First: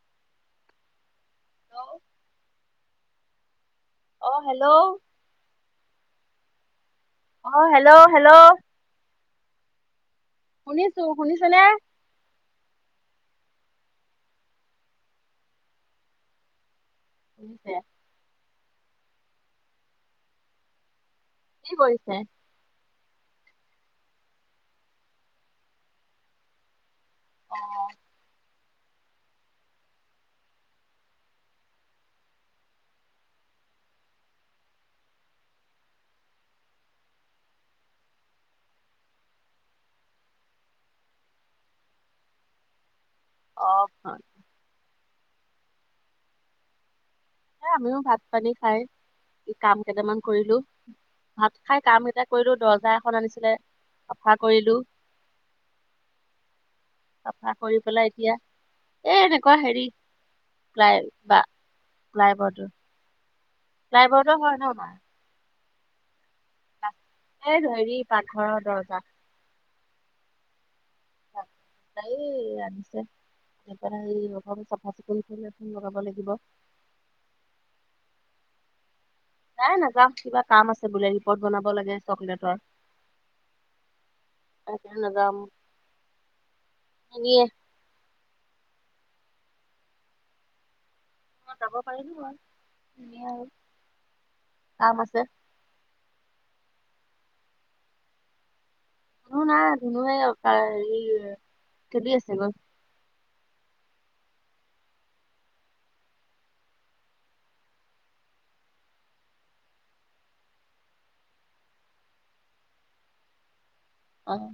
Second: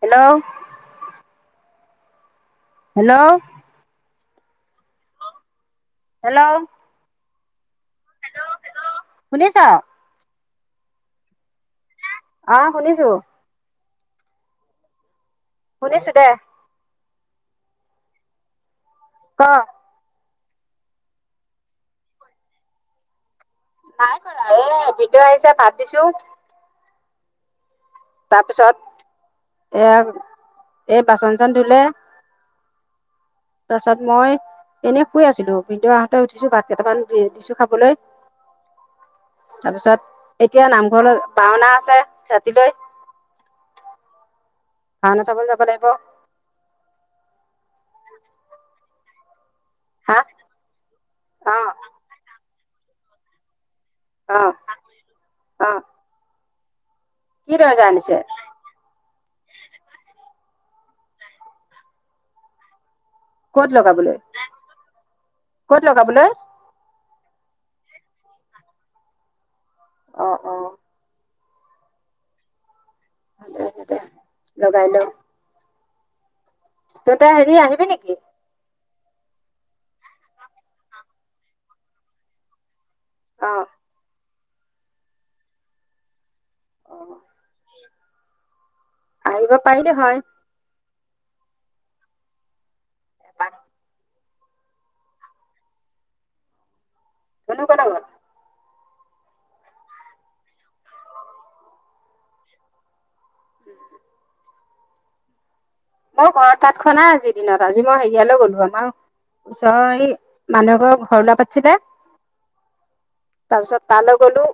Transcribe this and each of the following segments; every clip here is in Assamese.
হেল্ল'। Hello hello. অ হেল্ল'। হেল্ল'। অ হেল্ল', হেল্ল'। শুনিছ? শুনিছো, শুনিছ নে? অ শুনিছো। শুনিছো দে। উ ছে ক কি কৰিছে নাই কৰা এ ভিনদেউ আহিছে ভাত দিছো অহ পিছত এই এই বাচন চাচন ধুলে তাছত মই এনেই শুই আছিলো ভিনদেউ আহঁতো উঠিছো ভাত কেইটামান দি দিছো খাবলৈ তাপিছত এতিয়া নামঘৰলৈ ভাওনা আছে ৰাতিলৈ অহ খন ভাওনা চাব যাব লাগিব এ আমিও ভাত পানী খাই কাম হা কেইটামান কৰিলো ভাত অ খাই কাম কেইটা কৰিলো দৰ্জা এখন আনিছিলে চাফা অ কৰিলো অ চাফা কি কৰি দৰ্জা পেলাই আনিছে এতিয়া এ এনেকুৱা হেৰি প্লাই বা প্লাইবৰ্ডৰ ক'ত লগাবলৈ কত লগাবলৈ এই হেৰি পাকঘৰৰ দৰ্জা অহ অহ তাই আনিছে ভালে হৈছে দে এপেনাৰি ৰভাৱো চাফা চিকুণ কৰি আছে লগাব লাগিব ত তই হেৰি আহিবি নিকি তাই নাযাম কিবা কাম আছে বোলে ৰিপৰ্ট বনাব লাগে চকলেটৰ অহ তাকে নাজাম অ [unintelligible] আহিব পাৰিলে হয় অহ যাব পাৰি মই এনে [unintelligible] এপাক কাম আছে। ধুনু কলৈ গল? ধুনু নাই ধুনু সেই তাৰ হেৰি খেলি আছে গৈ [unintelligible] মই ঘৰত ভাত খোৱা নাই আজিৰ দিনত আজি মই হেৰিয়ালৈ গ'লো আমাৰ ওচৰৰ এই মানুহ এঘৰৰ ঘৰ ওলোৱা পাতিছিল তা-পাছত তাৰলৈ অ গলো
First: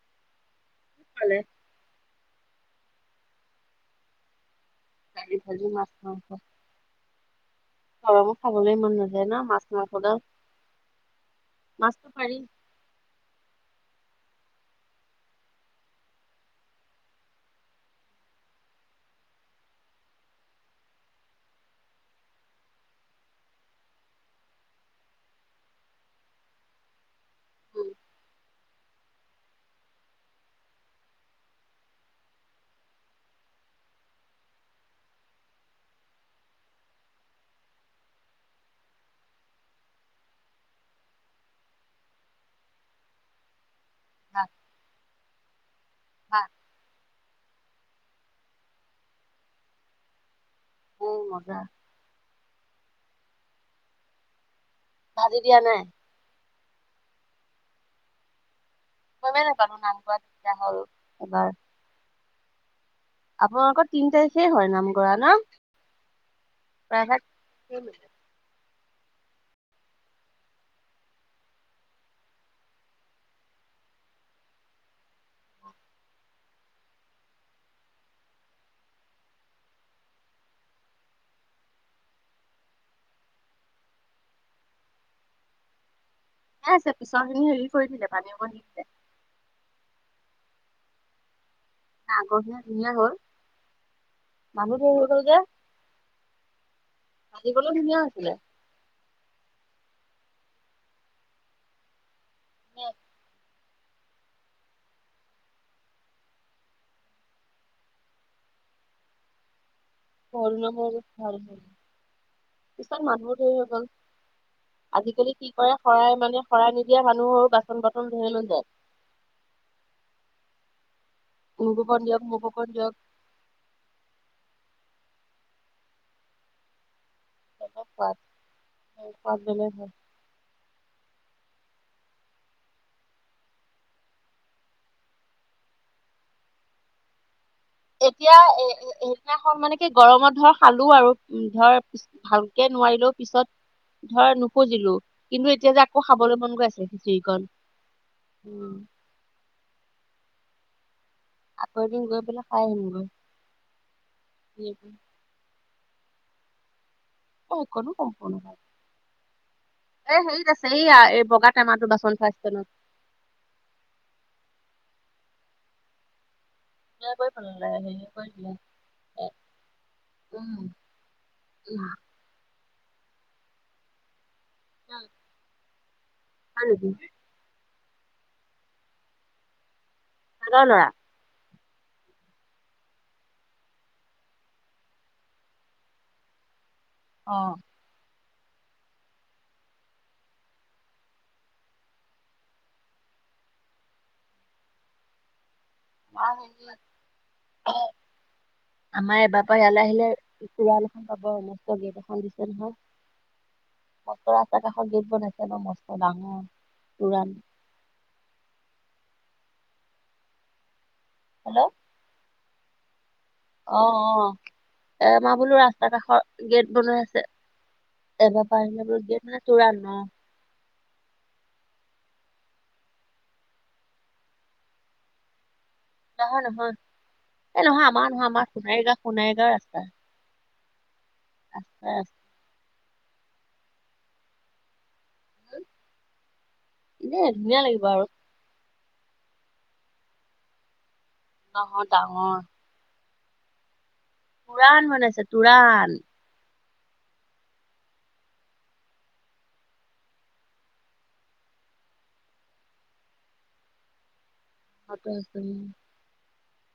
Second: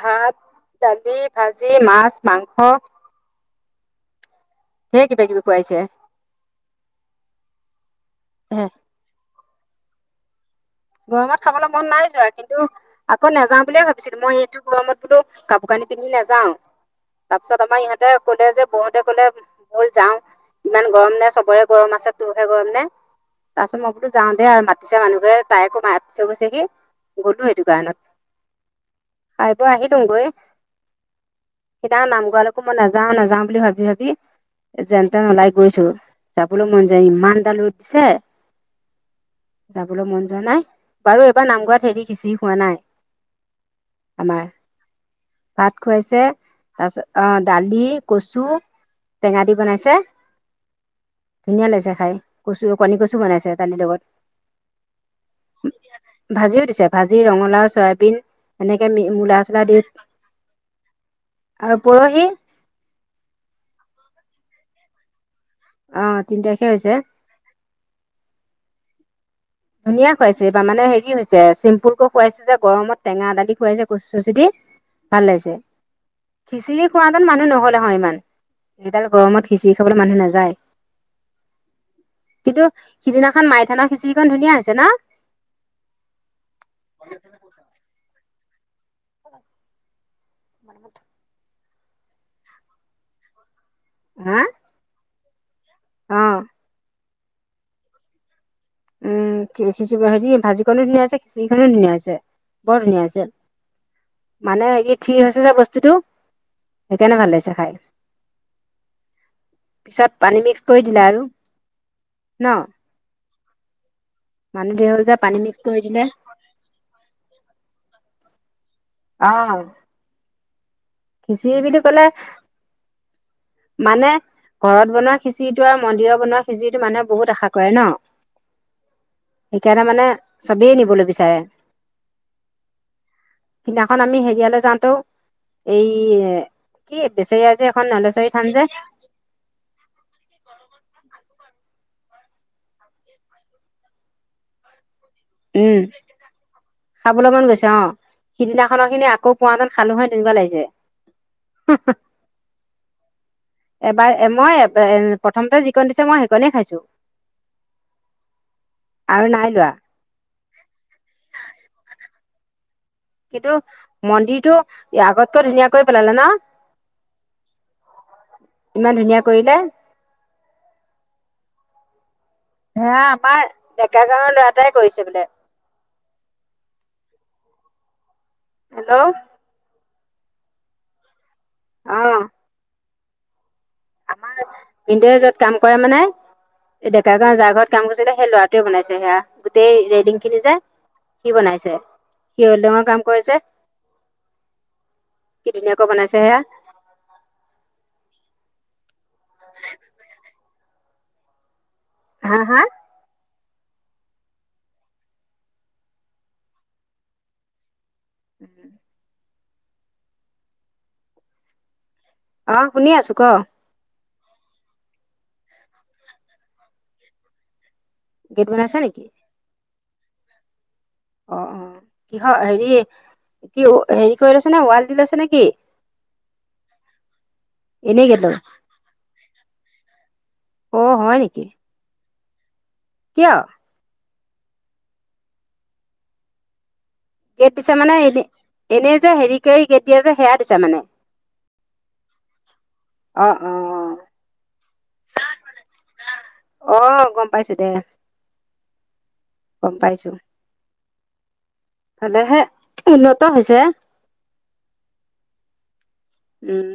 ভাত দালি পালে ভাজি মাছ মাংস ঢেৰ কিবা দালি কিবি ভাজি খুৱাইছে মাছ মাংস গৰমত হে খাবলৈ মন নাযায় ন মাছ মাংসগাল গৰমত খাবলৈ মন নাই যোৱা কিন্তু আকৌ নাযাওঁ বুলিয়ে ভাবি বিছো এইটো গৰমত বোলো কাপোৰ কানি পিন্ধি নাযাওঁ তাৰপিছত আমাৰ ইহঁতে কলে যে বৌহতে কলে বৌল যাওঁ ইমান গৰম নে চবৰে গৰম আছে তোৰহে গৰম নে তাৰছত মই বোলো যাওঁ দে আৰু মাতিছে মানুহঘৰে তাই আকৌ মাতি থৈ গৈছেহি গ'লো এইটো উম কাৰণত খাই বৈ আহিলোংগৈ সেইদিনাখন নাম গোৱালৈকো মই নাযাও নাযাও বুলি ভাবি ভাবি এ যেন তেন ওলাই গৈছো যাবলৈ মন যোৱা নাই ইমানডাল ৰ'দ দিছে যাবলৈ মন যোৱা নাই বাৰু এবাৰ নামঘৰত হেৰি খিছিৰি খোৱা নাই আমাৰ ভাত ভাত খুৱাইছে ভাত তাপিছত অ দালি কচু টেঙা দি বনাইছে উম মজা ধুনীয়া লাগিছে খাই কচু কণী কচু বনাইছে দালিৰ লগত ভাজি দিয়া নাই ভাজিও দিছে ভাজি ৰঙালাও চয়াবিন এনেকে মূলা গমেই চোলা নাপালো দি নাম কৰা তেতিয়া হ'ল এবাৰ আৰু পৰহি আপোনালোকৰ তিন তাৰিখে হয় নামগৰা না? অ তিন তাৰিখে হৈছে। ঠিকে ধুনীয়া খুৱাইছে এইবাৰ মানে হেৰি হৈছে চিম্পুলকৈ খুৱাইছে যে গৰমত টেঙা দালি খুৱাইছে কচু চচো দি ভাল লাগিছে, খিচিৰি খোৱা হেঁতেন মানুহ নহলে হয় ইমান। এডাল গৰমত খিচিৰি খাবলৈ মানুহ নাযায়। কিন্তু সিদিনাখন মাই থানৰ খিচিৰিখন ধুনীয়া হৈছে ন? থিকে আছে, পিছৰ খিনি হেৰি কৰিছিলে পানী অকণ দি দিলে। [unintelligible] আগৰখিনি ধুনীয়া হল, হা মানুহ ধেৰ হৈ গল যে অ। ভাঁজিকনো ধুনীয়া হৈছিলে। উম খিচ হেৰি ভাজিখনো ধুনীয়া হৈছে খিচিৰিখনো ধুনীয়া হৈছে বৰ ধুনীয়া হৈছে। মানে ই ঠিৰ হৈছে যে বস্তুটো, সেইকাৰণে ভাল লাগিছে খাই। পিছত পানী মিক্স কৰোণা কৰি দিলা আৰু। ন? সেই হৈ গ'ল। মানুহ ধেৰ হ'ল যে আজিকালি পানী কি মিক্স কৰে কৰি দিলে শৰাই মানে শৰাই নিদিয়া মানুহৰো বাচন বৰ্তন ধেই লৈ যায় অ। খিচিৰি মোক বুলি অকণ কলে, দিয়ক মোক অকণ দিয়ক মানে ঘৰত বনোৱা খিচিৰিটো আৰু মন্দিৰৰ বনোৱা খিচিৰিটো মানুহে বহুত আশা কৰে ন, সিহঁতৰ সোৱাদ সোৱাদ বেলেগ সেইকাৰণে হয় মানে চবেই নিবলৈ বিচাৰে। সিনাখন আমি হেৰিয়ালৈ যাওঁতেও এইএ কি বেছে এতিয়া, এ সেইদিনাখন মানে কি, গৰমত ধৰ খালো আৰু। উ, ধৰ ভালকে নোৱাৰিলেও পিছত ধৰ নুখুজিলো। কিন্তু এতিয়া উম যে আকৌ খাবলৈ মন গৈ আছে খাবলৈ মন খিচিৰিকণ। গৈছে অ উম সিদিনাখনৰ খিনি আকৌ পোৱাহেতেন খালো হয় তেনেকুৱা লাগিছে আকৌ এদিন গৈ পেলাই খাই আহিম গৈ। এবাৰ মই প্ৰথমতে যিকণ দিছে মই সেইকনেই খাইছো। অকণো পকনো। আৰু নাই লোৱা এ হেৰিত আছে এইয়া এই বগা টেমাটো বাচন থোৱা স্তেনত কিন্তু মন্দিৰটো আগতকৈ ধুনীয়া কৰি পেলালে ন? ধুনীয়া কৰি পেলালে, ধুনীয়া কৰি দিলে, ইমান ধুনীয়া কৰিলে উম। উম। সেইয়া আমাৰ ডেকা গাঁৱৰ ল'ৰা এটাই কৰিছে হয় বোলে। নেকি? হেল্ল'। [unintelligible] লৰা অ। আমাৰ মিন্টুয়ে যত কাম কৰে মানে, এ ডেকা গাঁৱত যাৰ অ', ঘৰত কাম কৰিছিলে সেই ল'ৰা বনাইছে সেয়া গোটেই ৰেলিং খিনি যে সি বনাইছে, সি ৱেল্ডিংৰ কাম কৰে যে কি ধুনীয়াকৈ বনাইছে সেয়া। আমাৰ এবাৰ পৰা ইয়ালৈ আহিলে, এখন [unintelligible] পাব গেট এখন হা দিছে হা নহয়। [unintelligible] ৰাস্তাৰ কাষৰ গেট বনাইছে ন মস্ত ডাঙৰ তুৰাণ উম। হেল্ল'। অ শুনি আছোঁ। অ অ। এ আমাৰ বোলো ৰাস্তা কাষৰ গেট বনাই আছে। গেট এবাৰ বনাইছে নেকি পাৰিলে [unintelligible] অ অ কিহৰ হেৰি কি হেৰি কৰি লৈছে নে ৱাল দি লৈছে নে কি? নহয় নহয় এই নহয় এনেই আমাৰ গেট নহয় লগাই আমাৰ সোণাৰীগাঁও সোণাৰীগাঁও ৰাস্তা। অ হয় নেকি [unintelligible] কিয়? এনে গেট ধুনীয়া দিছে লাগিব মানে আৰু এনে এনেই যে হেৰি কৰি গেট দিয়া যে সেয়া দিছে মানে। নহয় ডাঙৰ। অ' অ'। তোৰাণ বনাইছে তোৰাণ। অ' গম পাইছো দে, গম পাইছো। ভালেহে উন্নত হৈছে। হাতৰ‌ ইচপেলিং। উম।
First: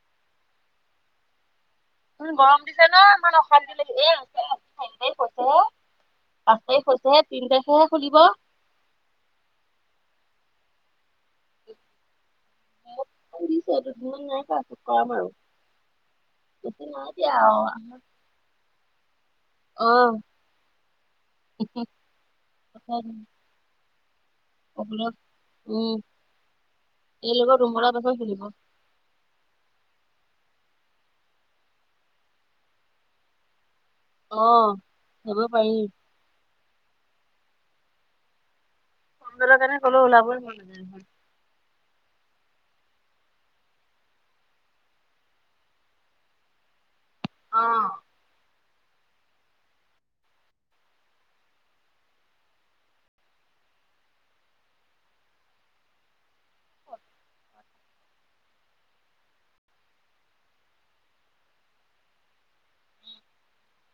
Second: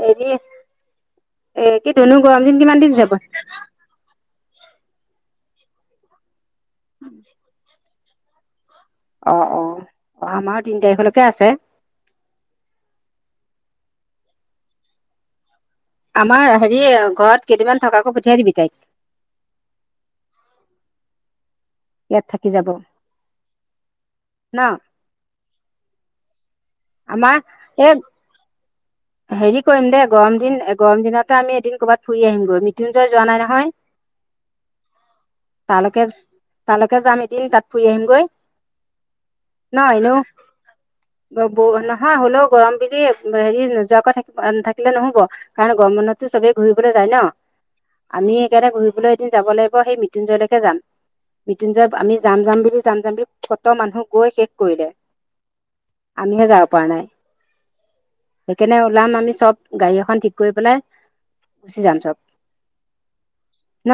হেৰি এ কি ধনু গৰম দিন দিছে কিমান ন দিন যাব? ইমান অশান্তি লাগি এ কৈছে হে পাঁচ তাৰিখ হৈছেহে তিনি তাৰিখেহে খুলিব। অ অ অহা মাহৰ তিন তাৰিখলৈকে আছে। মোক সুধিছে এইটো [unintelligible] নাই কৰা [unintelligible] কৰাম আৰু। আমাৰ হেৰি কৈছে নাই দিয়া ঘৰত আৰু। কেইদিমান থকাকে পঠিয়াই দিবি তাইক। অ' ইয়াত থাকি যাব [unintelligible] ন [unintelligible] উম আমাৰ এইৰ এই লগত [unintelligible] হেৰি কৰিম দে গৰম দিন গৰম দিনতে আমি এদিন ক'বাত ফুৰি আহিম গৈ মৃত্যুঞ্জয় যোৱা নাই নহয়। অহ যাব পাৰি। তালৈকে তালৈকে যাম এদিন তাত ফুৰি আহিমগৈ। [unintelligible] ব নহয় হ'লেও গৰম বুলি হেৰি নোযো যোৱাকৈ থাকিব থাকিলে নহ'ব কাৰণ গৰম বন্ধতটো চবে ঘূৰিবলৈ যায় ন! অ' আমি ইয়াতে ঘূৰিবলৈ এদিন যাব লাগিব সেই মৃত্যুঞ্জয়লৈকে যাম। মৃত্যুঞ্জয়ত আমি যাম যাম বুলি যাম যাম বুলি ক'ত' মানুহ গৈ শেষ কৰিলে। আমিহে যাব পাৰা নাই। সেইকাৰণে ওলাম আমি চব গাড়ী এখন ঠিক কৰি পেলাই গুচি যাম চব। ন?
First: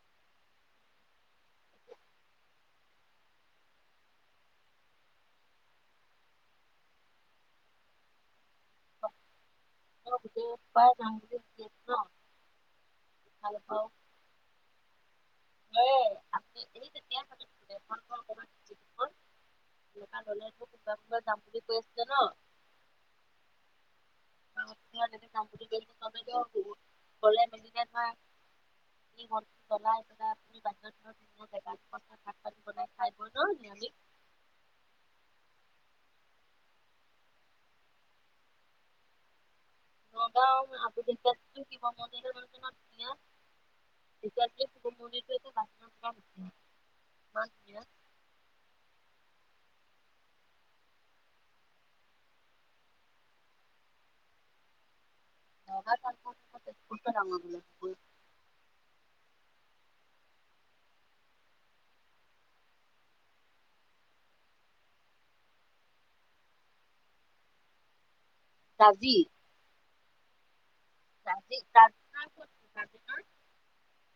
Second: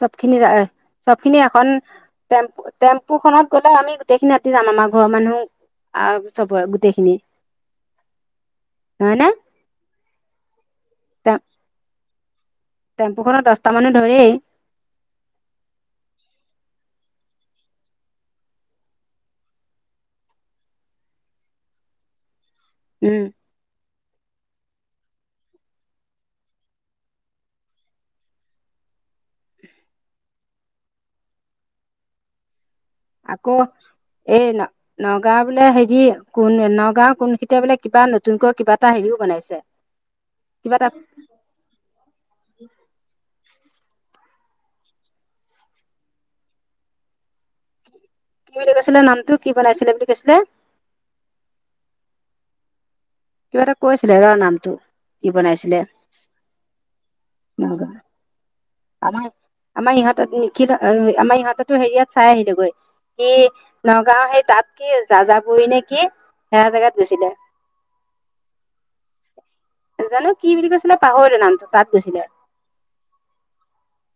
চব খিনি যাই চব খিনি এখন টেম্প-টেম্পু খনত গ'লে আমি গোটেইখিনি আতি যাম। আমাৰ ঘৰৰ মানুহ আহা বছৰৰ পৰা গোটেইখিনি। নহয় নে? [unintelligible] টেম্পু খনত দছটা মানুহ ধৰেই। অহ [unintelligible] [unintelligible] যাম বুলি কৈ আছিলে ন? উম। [unintelligible] [unintelligible] বৈ লৈ আকৌ নিৰামিষ এ ন নগাঁও বোলে হেৰি কোন নঁগাও কোনখিনিতে বোলে কিবা নতুনকৈ কিবা এটা হেৰিও বনাইছে। কিবা এটা বনাও [unintelligible] এতিয়াটো [unintelligible] কি বুলি কৈছিলে নামটো, কি বনাইছিলে বুলি কৈছিলে? কিবা এটা কৈছিলে ৰ নাম তো কি বনাইছিলে? নগাঁও কালপোৱা তেজপুৰতকৈ ডাঙৰ বোলে নাম আমাৰ -আমাৰ ইহঁত নিখিল আমাৰ ইহঁতেটো হেৰিয়াত চাই আহিলেগৈ কি নগাঁও সেই তাত কি যাযাবৰী নে কি সেয়া জাগাত গৈছিলে। [inaudible] ৰাজি জানো কি বুলি কৈছিলে পাহৰিলো ৰাজি নামটো, তাত গৈছিলে। ৰাজিমাৰ ক'ত ৰাজিমাৰ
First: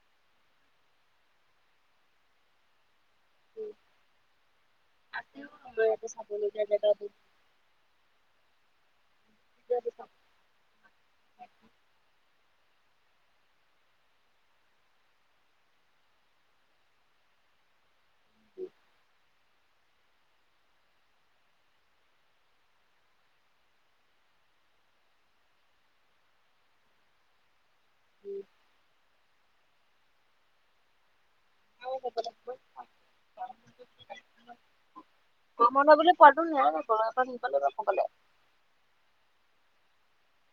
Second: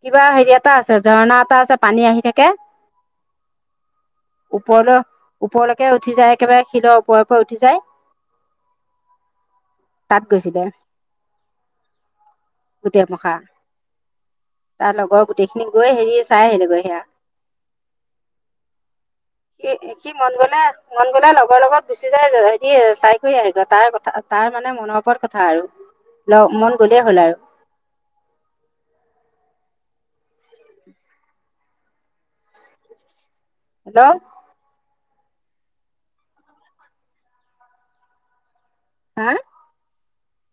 কিবা হেৰি এটা আছে ঝৰ্ণা এটা আছে পানী আহি থাকে। ওপৰলৈ আছেও আমাৰ ওপৰলৈকে ইয়াতে উঠি যায় চাবলগীয়া একেবাৰে জেগা শিলৰ গৰম ওপৰে ওপৰে পৰা উঠি যায়। তাত গৈছিলে। গোটেমখা। তাৰ লগৰ গোটেইখিনি গৈ হেৰি চাই আহিলেগৈ সেয়া। [inaudible] সি সি মন গলে, মন গলে লগৰ লগত গুচি যায়। হেৰি চাই কৰি আহি গে তাৰ কথা। তাৰ মানে মনৰ ওৰত কথা আৰু মন গ'লেই হ'ল আৰু। [unintelligible] [unintelligible] হেল্লও। গৰম বন্ধ বুলি ফুৱাটো নাই। [unintelligible] হা?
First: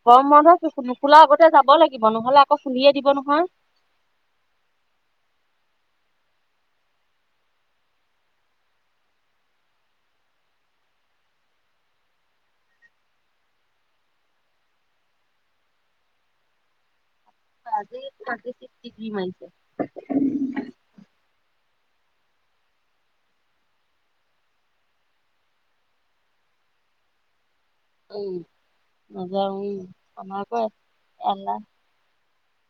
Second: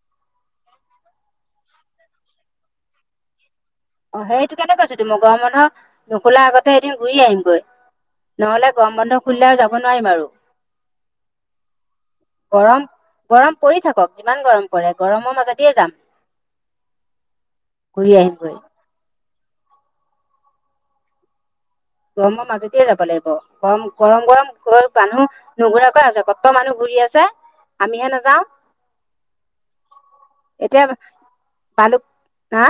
গৰম বন্ধ নোখোলা আগতে যাব লাগিব। নহলে আকৌ খুলিয়ে দিব নহয়। অ সেইটোকেটো কৈছোটো মই। গৰম বন্ধ নুখোলা আগতে এদিন ঘূৰি আহিমগৈ। নহলে গৰম বন্ধ খুলিলে আৰু যাব নোৱাৰিম আৰু। গৰম, গৰম পৰি থাকক যিমান গৰম পৰে। গৰমৰ মাজতেই যাম। [inaudible] আজি ঘূৰি থাৰ্টি আহিমগৈ চিক্স ডিগ্ৰী মাৰিছে। গৰমৰ মাজতে যাব লাগিব। গৰম, গৰম গৰম কৈ মানুহ নুঘুৰাৰাকৈ আছে? ক'ত মানুহ ঘূৰি ৰি আছে। আমিহে উম, নাযাওঁ মজা উম। [unintelligible] এলাহ না।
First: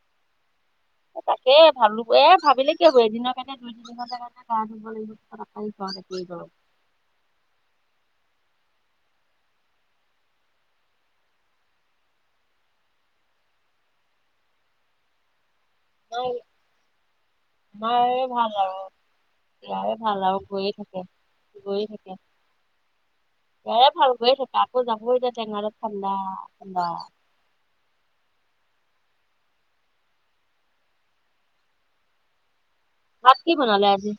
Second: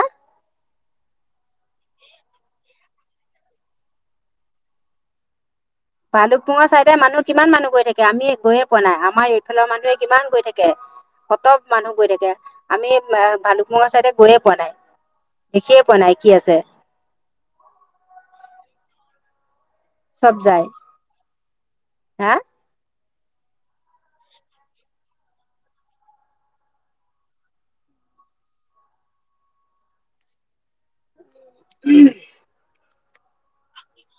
এ তাকে ঘামিব এ ঘামিলে কি হ'ব এদিনৰ কাৰণে দুই তিনঘন্টাৰ কাৰণে গা ধুব লাগিব আকৌ ঘৰত একেই গৰম। ভালুকপুঙৰ চাইডে মানুহ কিমান মানুহ গৈ থাকে আমি গৈয়ে পোৱা না, আমাৰ এইফালৰ মানুহে কিমান গৈ থাকে। কত মানুহ গৈ থাকে। আমি ভালুকপুঙৰ চাইডে গৈয়ে পোৱা নাই। দেখিয়ে পোৱা নাই কি আছে। তোমাৰে ভাল আৰু। ইয়াৰে ভাল চব আৰু যায় গৈয়ে থাকে, গৈয়ে থাকে। হা ইয়াৰে ভাল গৈয়ে থাকে। আকৌ যাব এতিয়া টেঙাৰত ঠাণ্ডা ঠাণ্ডা। উ। ভাত কি বনালে আজি?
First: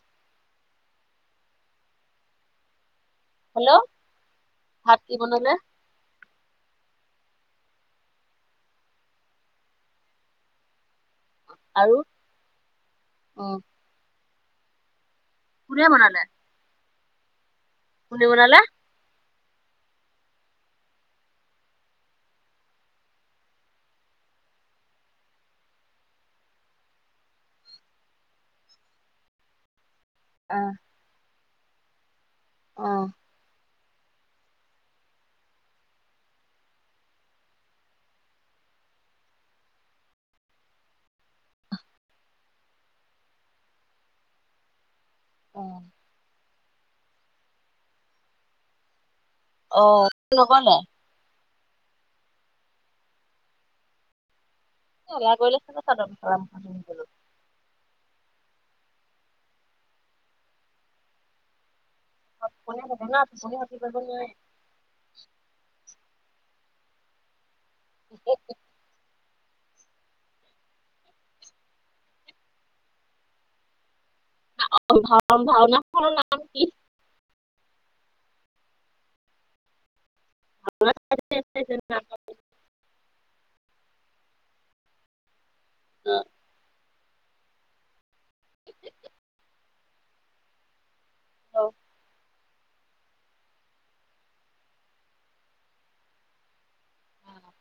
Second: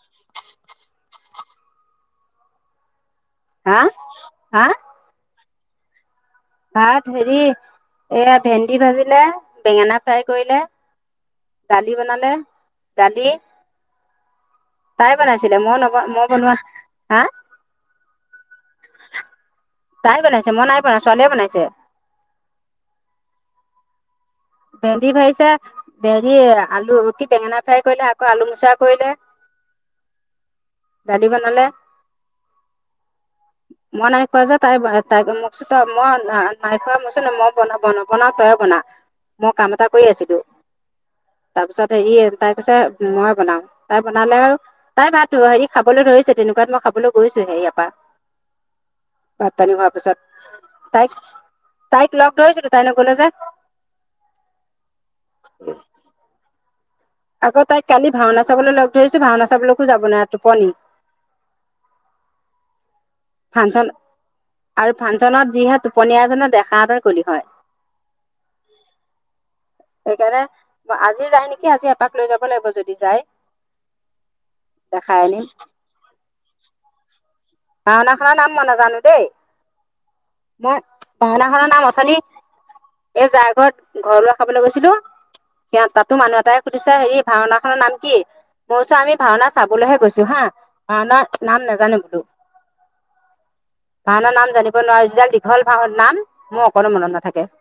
হেল্ল, হা হা ভাত কি বনালে? ভাত হেৰি এয়া ভেন্দি ভাজিলে, বেঙেনা ফ্ৰাই কৰিলে। আৰু দালি বনালে, দালি অ' তাই বনাইছিলে। মই কোনে নব বনালে মই বনোৱা, হা? কি বনালে? তাই বনাইছে, মই নাই বনোৱা। ছোৱালীয়ে বনাইছে। ভেন্দি ভাজিছে, ভেন্দ আলু কি বেঙেনা ফ্ৰাই কৰিলে, আকৌ আলু মোচা কৰিলে। [inaudible] আহ। কি বনালে? অ। মই নাই খোৱা যে। তাই তাই মোকচো তই মই নাই খোৱা মইচোন মই ব বনা তই বনা মই কাম এটা কৰি আছিলো। তাৰপিছত হেৰি তাই কৈছে মই বনাও। তাই বনালে আৰু। তাই ভাতো হেৰি অ' খাবলৈ ধৰিছে তেনেকুৱাত মই খাবলৈ গৈছোহে ইয়াৰ পা ভাত পানী হোৱাৰ অ' নগলে পিছত তাইক তাইক লগ ধইছিলো তাই নেগ'লে যে যোগা কৰি লৈছে নো চাদৰ মেখেলা [unintelligible] পিন্ধিবলৈ আকৌ তাইক কালি ভাওনা চাবলৈ লগ ধৰিছো ভাওনা চাবলৈকো যাব নোৱাৰে টোপনি। টোপনি ক্ষতি ফাংচন কৰিব নোৱাৰে আৰু ফাংচনত যিহে টোপনীয়া আছে নহয় দেখা হেতেন ক'লি হয়। [unintelligible] সেইকাৰণে আজি যাই নিকি আজি এপাক লৈ যাব লাগিব যদি যাই। অ আ ভাও ভাঁওনাখনৰ নাম কি? ভাঁওনা খনৰ নাম মই নাজানো দেই। মই ভাওনাখনৰ নাম ভাওনা অথনি এই যাৰ ঘৰত ঘৰ লোৱা খাবলৈ গৈছিলো সিয়া তাতো মানুহ এটাই সুধিছে হেৰি ভাওঁনা খনৰ নাম কি? মই কৈচো আমি ভাওনা চাবলৈহে গৈছো হা ভাওঁনা নাম নাজানো বোলো। ভাওঁনাৰ নাম জানিব নোৱাৰো যিহে দীঘল ভাওঁ নাম মোৰ অকণো মনত নাথাকে। [inaudible]